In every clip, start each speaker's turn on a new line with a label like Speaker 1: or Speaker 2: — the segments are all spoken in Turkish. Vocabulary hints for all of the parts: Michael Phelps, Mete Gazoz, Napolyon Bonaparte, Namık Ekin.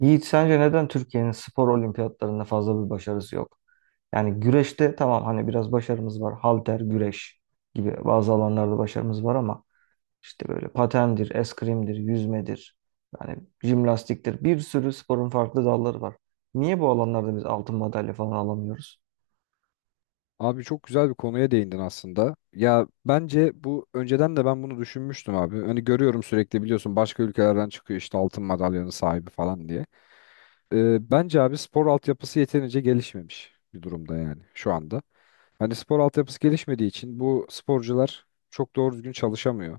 Speaker 1: Yiğit sence neden Türkiye'nin spor olimpiyatlarında fazla bir başarısı yok? Yani güreşte tamam hani biraz başarımız var. Halter, güreş gibi bazı alanlarda başarımız var ama işte böyle patendir, eskrimdir, yüzmedir, yani jimnastiktir. Bir sürü sporun farklı dalları var. Niye bu alanlarda biz altın madalya falan alamıyoruz?
Speaker 2: Abi çok güzel bir konuya değindin aslında. Ya bence bu önceden de ben bunu düşünmüştüm abi. Hani görüyorum sürekli biliyorsun başka ülkelerden çıkıyor işte altın madalyanın sahibi falan diye. Bence abi spor altyapısı yeterince gelişmemiş bir durumda yani şu anda. Hani spor altyapısı gelişmediği için bu sporcular çok doğru düzgün çalışamıyor.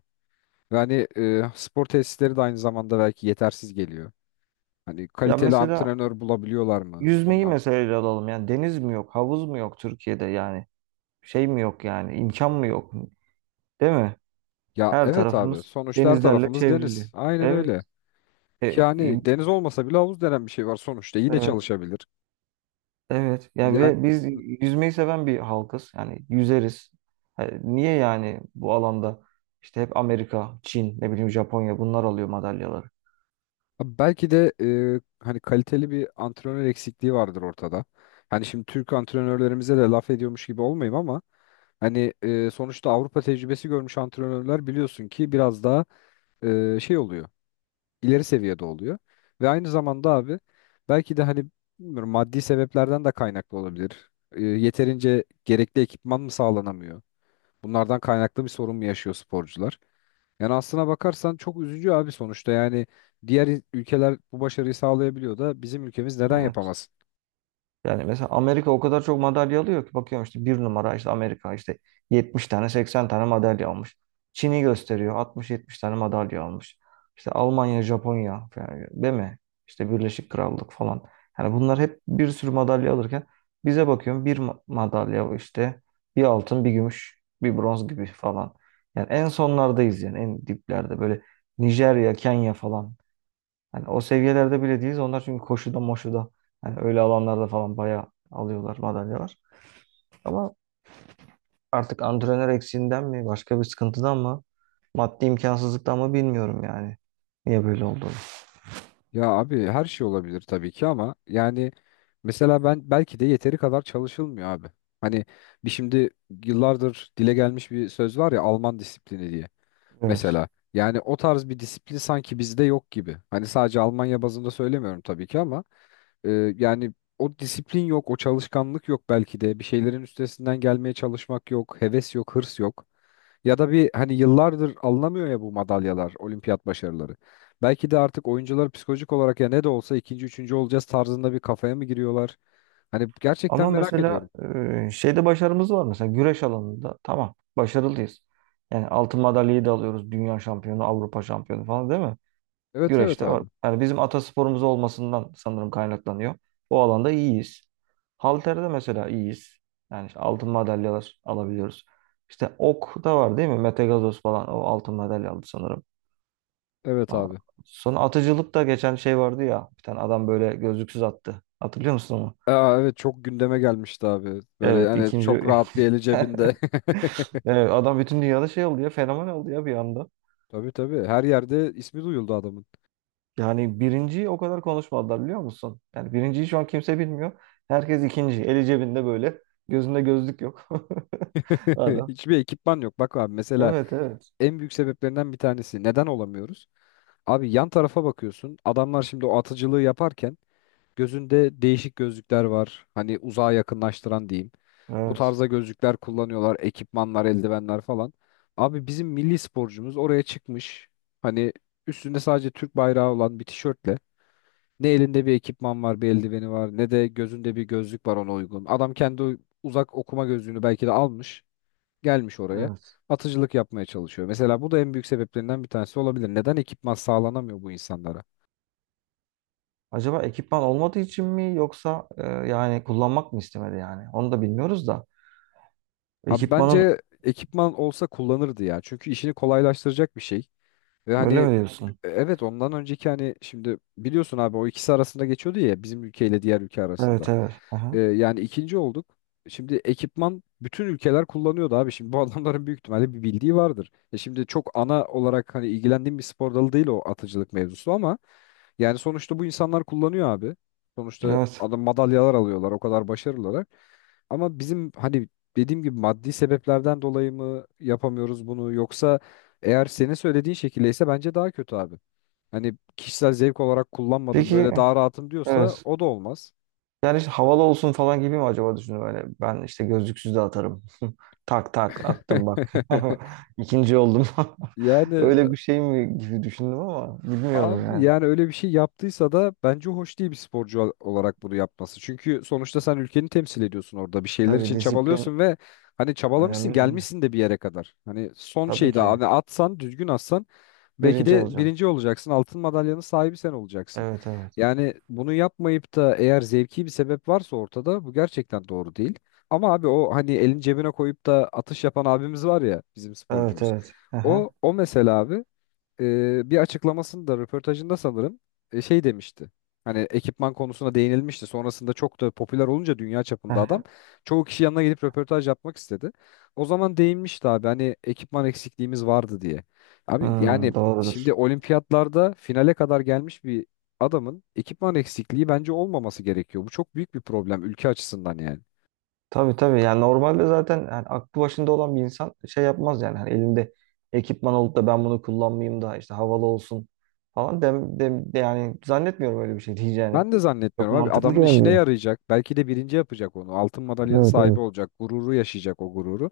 Speaker 2: Yani spor tesisleri de aynı zamanda belki yetersiz geliyor. Hani
Speaker 1: Ya
Speaker 2: kaliteli
Speaker 1: mesela
Speaker 2: antrenör bulabiliyorlar mı
Speaker 1: yüzmeyi
Speaker 2: onlar?
Speaker 1: mesela ele alalım. Yani deniz mi yok, havuz mu yok Türkiye'de yani? Şey mi yok yani, imkan mı yok? Değil mi?
Speaker 2: Ya
Speaker 1: Her
Speaker 2: evet abi
Speaker 1: tarafımız
Speaker 2: sonuçta her
Speaker 1: denizlerle
Speaker 2: tarafımız
Speaker 1: çevrili.
Speaker 2: deniz. Aynen öyle.
Speaker 1: Evet. E, e,
Speaker 2: Yani deniz olmasa bile havuz denen bir şey var sonuçta. Yine
Speaker 1: evet,
Speaker 2: çalışabilir.
Speaker 1: evet. Ya
Speaker 2: Yani.
Speaker 1: ve biz
Speaker 2: Hı.
Speaker 1: yüzmeyi seven bir halkız. Yani yüzeriz. Ha, niye yani bu alanda işte hep Amerika, Çin, ne bileyim Japonya bunlar alıyor madalyaları?
Speaker 2: Belki de hani kaliteli bir antrenör eksikliği vardır ortada. Hani şimdi Türk antrenörlerimize de laf ediyormuş gibi olmayayım ama hani sonuçta Avrupa tecrübesi görmüş antrenörler biliyorsun ki biraz daha şey oluyor, ileri seviyede oluyor. Ve aynı zamanda abi belki de hani bilmiyorum maddi sebeplerden de kaynaklı olabilir. Yeterince gerekli ekipman mı sağlanamıyor? Bunlardan kaynaklı bir sorun mu yaşıyor sporcular? Yani aslına bakarsan çok üzücü abi sonuçta. Yani diğer ülkeler bu başarıyı sağlayabiliyor da bizim ülkemiz neden
Speaker 1: Evet.
Speaker 2: yapamasın?
Speaker 1: Yani mesela Amerika o kadar çok madalya alıyor ki bakıyorum işte bir numara işte Amerika işte 70 tane 80 tane madalya almış. Çin'i gösteriyor 60-70 tane madalya almış. İşte Almanya, Japonya yani değil mi? İşte Birleşik Krallık falan. Yani bunlar hep bir sürü madalya alırken bize bakıyorum bir madalya işte bir altın bir gümüş bir bronz gibi falan. Yani en sonlardayız yani en diplerde böyle Nijerya, Kenya falan. Yani o seviyelerde bile değiliz. Onlar çünkü koşuda moşuda yani öyle alanlarda falan bayağı alıyorlar madalyalar. Ama artık antrenör eksiğinden mi başka bir sıkıntıdan mı maddi imkansızlıktan mı bilmiyorum yani. Niye böyle olduğunu.
Speaker 2: Ya abi her şey olabilir tabii ki ama yani mesela ben belki de yeteri kadar çalışılmıyor abi. Hani şimdi yıllardır dile gelmiş bir söz var ya Alman disiplini diye.
Speaker 1: Evet.
Speaker 2: Mesela yani o tarz bir disiplin sanki bizde yok gibi. Hani sadece Almanya bazında söylemiyorum tabii ki ama e, yani o disiplin yok, o çalışkanlık yok belki de. Bir şeylerin üstesinden gelmeye çalışmak yok, heves yok, hırs yok. Ya da bir hani yıllardır alınamıyor ya bu madalyalar, olimpiyat başarıları. Belki de artık oyuncular psikolojik olarak ya ne de olsa ikinci, üçüncü olacağız tarzında bir kafaya mı giriyorlar? Hani gerçekten
Speaker 1: Ama
Speaker 2: merak ediyorum.
Speaker 1: mesela şeyde başarımız var mesela güreş alanında tamam başarılıyız. Yani altın madalyayı da alıyoruz. Dünya şampiyonu, Avrupa şampiyonu falan değil mi?
Speaker 2: Evet evet
Speaker 1: Güreşte var.
Speaker 2: abi.
Speaker 1: Yani bizim atasporumuz olmasından sanırım kaynaklanıyor. O alanda iyiyiz. Halterde mesela iyiyiz. Yani işte altın madalyalar alabiliyoruz. İşte ok da var değil mi? Mete Gazoz falan o altın madalya aldı sanırım.
Speaker 2: Evet
Speaker 1: Aa,
Speaker 2: abi.
Speaker 1: sonra atıcılıkta geçen şey vardı ya. Bir tane adam böyle gözlüksüz attı. Hatırlıyor musun onu?
Speaker 2: Aa, evet çok gündeme gelmişti abi. Böyle
Speaker 1: Evet
Speaker 2: hani çok
Speaker 1: ikinci.
Speaker 2: rahat bir eli cebinde.
Speaker 1: Evet, adam bütün dünyada şey oldu ya. Fenomen oldu ya bir anda.
Speaker 2: Tabii tabii her yerde ismi duyuldu adamın.
Speaker 1: Yani birinciyi o kadar konuşmadılar biliyor musun? Yani birinciyi şu an kimse bilmiyor. Herkes ikinci. Eli cebinde böyle. Gözünde gözlük yok. Adam.
Speaker 2: Hiçbir ekipman yok. Bak abi mesela
Speaker 1: Evet evet.
Speaker 2: en büyük sebeplerinden bir tanesi neden olamıyoruz? Abi yan tarafa bakıyorsun. Adamlar şimdi o atıcılığı yaparken gözünde değişik gözlükler var. Hani uzağa yakınlaştıran diyeyim. Bu
Speaker 1: Evet.
Speaker 2: tarzda gözlükler kullanıyorlar, ekipmanlar, eldivenler falan. Abi bizim milli sporcumuz oraya çıkmış. Hani üstünde sadece Türk bayrağı olan bir tişörtle. Ne elinde bir ekipman var, bir eldiveni var, ne de gözünde bir gözlük var ona uygun. Adam kendi uzak okuma gözlüğünü belki de almış, gelmiş oraya.
Speaker 1: Evet.
Speaker 2: Atıcılık yapmaya çalışıyor. Mesela bu da en büyük sebeplerinden bir tanesi olabilir. Neden ekipman sağlanamıyor bu insanlara?
Speaker 1: Acaba ekipman olmadığı için mi yoksa yani kullanmak mı istemedi yani? Onu da bilmiyoruz da.
Speaker 2: Abi
Speaker 1: Ekipmanın
Speaker 2: bence ekipman olsa kullanırdı ya. Çünkü işini kolaylaştıracak bir şey. Ve hani
Speaker 1: böyle mi diyorsun?
Speaker 2: evet ondan önceki hani şimdi biliyorsun abi o ikisi arasında geçiyordu ya bizim ülkeyle diğer ülke arasında.
Speaker 1: Evet evet.
Speaker 2: Ee,
Speaker 1: Aha.
Speaker 2: yani ikinci olduk. Şimdi ekipman bütün ülkeler kullanıyordu abi. Şimdi bu adamların büyük ihtimalle bir bildiği vardır. Şimdi çok ana olarak hani ilgilendiğim bir spor dalı değil o atıcılık mevzusu ama yani sonuçta bu insanlar kullanıyor abi. Sonuçta
Speaker 1: Evet.
Speaker 2: adam madalyalar alıyorlar o kadar başarılılar. Ama bizim hani dediğim gibi maddi sebeplerden dolayı mı yapamıyoruz bunu yoksa eğer senin söylediğin şekildeyse bence daha kötü abi. Hani kişisel zevk olarak kullanmadım
Speaker 1: Peki
Speaker 2: böyle daha rahatım diyorsa
Speaker 1: evet.
Speaker 2: o da olmaz.
Speaker 1: Yani işte havalı olsun falan gibi mi acaba düşündüm öyle. Ben işte gözlüksüz de atarım. Tak tak attım bak. İkinci oldum.
Speaker 2: Yani
Speaker 1: Öyle bir şey mi gibi düşündüm ama bilmiyorum
Speaker 2: abi
Speaker 1: yani.
Speaker 2: yani öyle bir şey yaptıysa da bence hoş değil bir sporcu olarak bunu yapması. Çünkü sonuçta sen ülkeni temsil ediyorsun orada. Bir şeyler
Speaker 1: Tabii
Speaker 2: için
Speaker 1: disiplin
Speaker 2: çabalıyorsun ve hani çabalamışsın,
Speaker 1: önemli yani.
Speaker 2: gelmişsin de bir yere kadar. Hani son
Speaker 1: Tabii
Speaker 2: şeyde
Speaker 1: ki.
Speaker 2: hani atsan, düzgün atsan belki
Speaker 1: Birinci
Speaker 2: de
Speaker 1: olacağım.
Speaker 2: birinci olacaksın. Altın madalyanın sahibi sen olacaksın.
Speaker 1: Evet evet.
Speaker 2: Yani bunu yapmayıp da eğer zevki bir sebep varsa ortada bu gerçekten doğru değil. Ama abi o hani elin cebine koyup da atış yapan abimiz var ya bizim
Speaker 1: Evet
Speaker 2: sporcumuz.
Speaker 1: evet.
Speaker 2: O
Speaker 1: Aha,
Speaker 2: o mesela abi bir açıklamasında röportajında sanırım şey demişti. Hani ekipman konusuna değinilmişti. Sonrasında çok da popüler olunca dünya çapında adam
Speaker 1: aha.
Speaker 2: çoğu kişi yanına gelip röportaj yapmak istedi. O zaman değinmişti abi hani ekipman eksikliğimiz vardı diye. Abi
Speaker 1: Hmm,
Speaker 2: yani şimdi
Speaker 1: doğrudur.
Speaker 2: olimpiyatlarda finale kadar gelmiş bir adamın ekipman eksikliği bence olmaması gerekiyor. Bu çok büyük bir problem ülke açısından yani.
Speaker 1: Tabii tabii yani normalde zaten yani aklı başında olan bir insan şey yapmaz yani hani elinde ekipman olup da ben bunu kullanmayayım da işte havalı olsun falan de yani zannetmiyorum öyle bir şey diyeceğini.
Speaker 2: Ben de
Speaker 1: Çok
Speaker 2: zannetmiyorum abi.
Speaker 1: mantıklı
Speaker 2: Adamın işine
Speaker 1: gelmiyor.
Speaker 2: yarayacak. Belki de birinci yapacak onu. Altın madalyanın
Speaker 1: Evet
Speaker 2: sahibi
Speaker 1: evet.
Speaker 2: olacak. Gururu yaşayacak o gururu.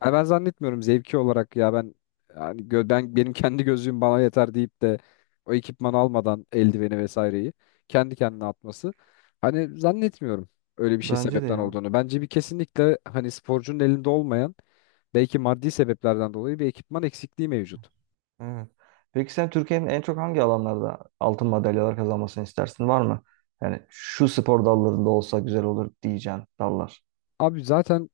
Speaker 2: Hani ben zannetmiyorum zevki olarak ya ben yani ben benim kendi gözlüğüm bana yeter deyip de o ekipmanı almadan eldiveni vesaireyi kendi kendine atması. Hani zannetmiyorum öyle bir şey
Speaker 1: Bence de
Speaker 2: sebepten
Speaker 1: ya.
Speaker 2: olduğunu. Bence kesinlikle hani sporcunun elinde olmayan belki maddi sebeplerden dolayı bir ekipman eksikliği mevcut.
Speaker 1: Evet. Peki sen Türkiye'nin en çok hangi alanlarda altın madalyalar kazanmasını istersin var mı? Yani şu spor dallarında olsa güzel olur diyeceğin dallar.
Speaker 2: Abi zaten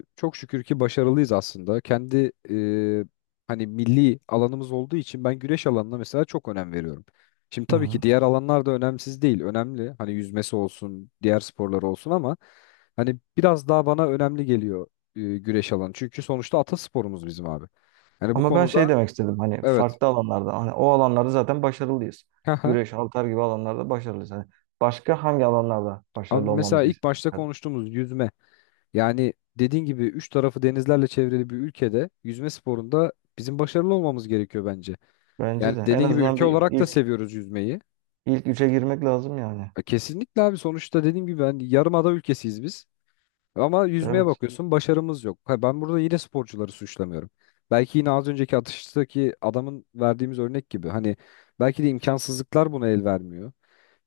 Speaker 2: çok şükür ki başarılıyız aslında. Kendi hani milli alanımız olduğu için ben güreş alanına mesela çok önem veriyorum. Şimdi
Speaker 1: Hı
Speaker 2: tabii ki
Speaker 1: hı.
Speaker 2: diğer alanlar da önemsiz değil. Önemli. Hani yüzmesi olsun, diğer sporlar olsun ama hani biraz daha bana önemli geliyor güreş alanı. Çünkü sonuçta atasporumuz bizim abi. Yani bu
Speaker 1: Ama ben şey
Speaker 2: konuda
Speaker 1: demek istedim hani
Speaker 2: evet.
Speaker 1: farklı alanlarda hani o alanlarda zaten başarılıyız.
Speaker 2: Hı hı.
Speaker 1: Güreş, halter gibi alanlarda başarılıyız. Hani başka hangi alanlarda
Speaker 2: Abi
Speaker 1: başarılı
Speaker 2: mesela
Speaker 1: olmamızı
Speaker 2: ilk başta
Speaker 1: istedim?
Speaker 2: konuştuğumuz yüzme. Yani dediğin gibi üç tarafı denizlerle çevrili bir ülkede yüzme sporunda bizim başarılı olmamız gerekiyor bence.
Speaker 1: Bence
Speaker 2: Yani
Speaker 1: de en
Speaker 2: dediğin gibi
Speaker 1: azından
Speaker 2: ülke
Speaker 1: bir
Speaker 2: olarak da
Speaker 1: ilk
Speaker 2: seviyoruz yüzmeyi.
Speaker 1: ilk üçe girmek lazım yani.
Speaker 2: Kesinlikle abi sonuçta dediğim gibi yarımada ülkesiyiz biz. Ama yüzmeye
Speaker 1: Evet.
Speaker 2: bakıyorsun başarımız yok. Ha, ben burada yine sporcuları suçlamıyorum. Belki yine az önceki atıştaki adamın verdiğimiz örnek gibi. Hani belki de imkansızlıklar buna el vermiyor.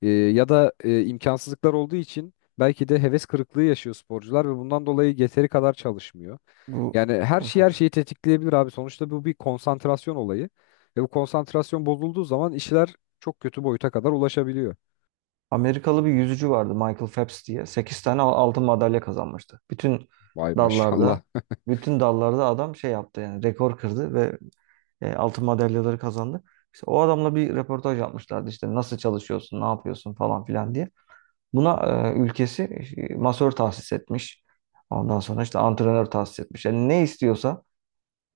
Speaker 2: Ya da imkansızlıklar olduğu için belki de heves kırıklığı yaşıyor sporcular ve bundan dolayı yeteri kadar çalışmıyor.
Speaker 1: Bu
Speaker 2: Yani her şey her
Speaker 1: evet.
Speaker 2: şeyi tetikleyebilir abi. Sonuçta bu bir konsantrasyon olayı. Ve bu konsantrasyon bozulduğu zaman işler çok kötü boyuta kadar ulaşabiliyor.
Speaker 1: Amerikalı bir yüzücü vardı Michael Phelps diye. 8 tane altın madalya kazanmıştı. Bütün
Speaker 2: Vay
Speaker 1: dallarda,
Speaker 2: maşallah.
Speaker 1: bütün dallarda adam şey yaptı yani rekor kırdı ve altın madalyaları kazandı. İşte o adamla bir röportaj yapmışlardı işte nasıl çalışıyorsun, ne yapıyorsun falan filan diye. Buna ülkesi masör tahsis etmiş. Ondan sonra işte antrenör tahsis etmiş. Yani ne istiyorsa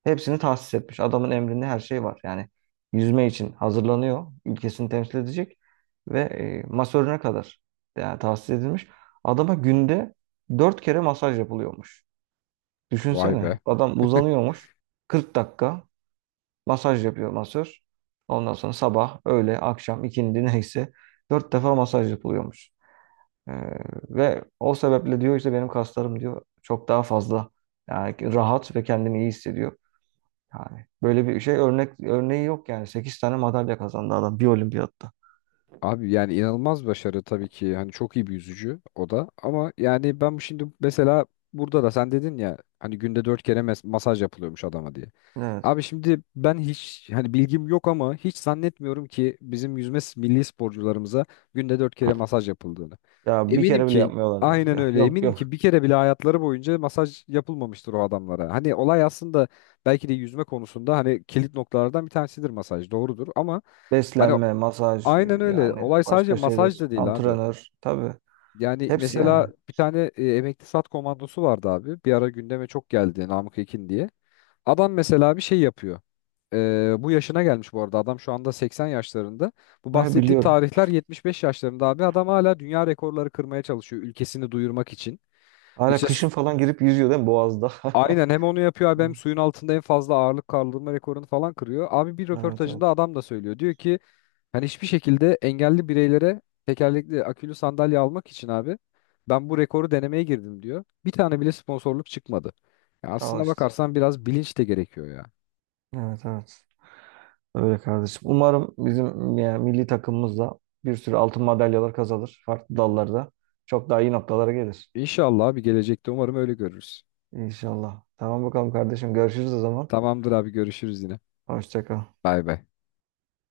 Speaker 1: hepsini tahsis etmiş. Adamın emrinde her şey var. Yani yüzme için hazırlanıyor. Ülkesini temsil edecek. Ve masörüne kadar yani tahsis edilmiş. Adama günde 4 kere masaj yapılıyormuş.
Speaker 2: Vay be.
Speaker 1: Düşünsene. Adam uzanıyormuş. 40 dakika masaj yapıyor masör. Ondan sonra sabah, öğle, akşam, ikindi neyse 4 defa masaj yapılıyormuş. E, ve o sebeple diyor işte benim kaslarım diyor çok daha fazla yani rahat ve kendini iyi hissediyor. Yani böyle bir şey örneği yok yani. 8 tane madalya kazandı adam bir olimpiyatta.
Speaker 2: Abi yani inanılmaz başarı tabii ki. Hani çok iyi bir yüzücü o da. Ama yani ben bu şimdi mesela burada da sen dedin ya hani günde dört kere masaj yapılıyormuş adama diye.
Speaker 1: Evet.
Speaker 2: Abi şimdi ben hiç hani bilgim yok ama hiç zannetmiyorum ki bizim yüzme milli sporcularımıza günde dört kere masaj yapıldığını.
Speaker 1: Ya bir
Speaker 2: Eminim
Speaker 1: kere bile
Speaker 2: ki
Speaker 1: yapmıyorlardır.
Speaker 2: aynen
Speaker 1: Ya,
Speaker 2: öyle
Speaker 1: yok
Speaker 2: eminim
Speaker 1: yok.
Speaker 2: ki bir kere bile hayatları boyunca masaj yapılmamıştır o adamlara. Hani olay aslında belki de yüzme konusunda hani kilit noktalardan bir tanesidir masaj doğrudur ama hani
Speaker 1: Beslenme, masaj
Speaker 2: aynen öyle
Speaker 1: yani
Speaker 2: olay sadece
Speaker 1: başka şeyler.
Speaker 2: masaj da değil abi.
Speaker 1: Antrenör tabii.
Speaker 2: Yani
Speaker 1: Hepsi yani.
Speaker 2: mesela bir tane emekli sat komandosu vardı abi. Bir ara gündeme çok geldi Namık Ekin diye. Adam mesela bir şey yapıyor. Bu yaşına gelmiş bu arada. Adam şu anda 80 yaşlarında. Bu
Speaker 1: Ha,
Speaker 2: bahsettiğim
Speaker 1: biliyorum.
Speaker 2: tarihler 75 yaşlarında abi. Adam hala dünya rekorları kırmaya çalışıyor ülkesini duyurmak için.
Speaker 1: Hala
Speaker 2: İşte
Speaker 1: kışın falan girip yüzüyor değil mi Boğaz'da?
Speaker 2: aynen hem onu yapıyor abi hem suyun altında en fazla ağırlık kaldırma rekorunu falan kırıyor. Abi bir
Speaker 1: Evet
Speaker 2: röportajında
Speaker 1: evet.
Speaker 2: adam da söylüyor. Diyor ki hani hiçbir şekilde engelli bireylere tekerlekli akülü sandalye almak için abi ben bu rekoru denemeye girdim diyor. Bir tane bile sponsorluk çıkmadı. Ya
Speaker 1: Al
Speaker 2: aslına
Speaker 1: işte.
Speaker 2: bakarsan biraz bilinç de gerekiyor ya.
Speaker 1: Evet evet. Öyle kardeşim. Umarım bizim yani milli takımımız da bir sürü altın madalyalar kazanır. Farklı dallarda. Çok daha iyi noktalara gelir.
Speaker 2: İnşallah bir gelecekte umarım öyle görürüz.
Speaker 1: İnşallah. Tamam bakalım kardeşim. Görüşürüz o zaman.
Speaker 2: Tamamdır abi görüşürüz yine.
Speaker 1: Hoşça kal.
Speaker 2: Bay bay.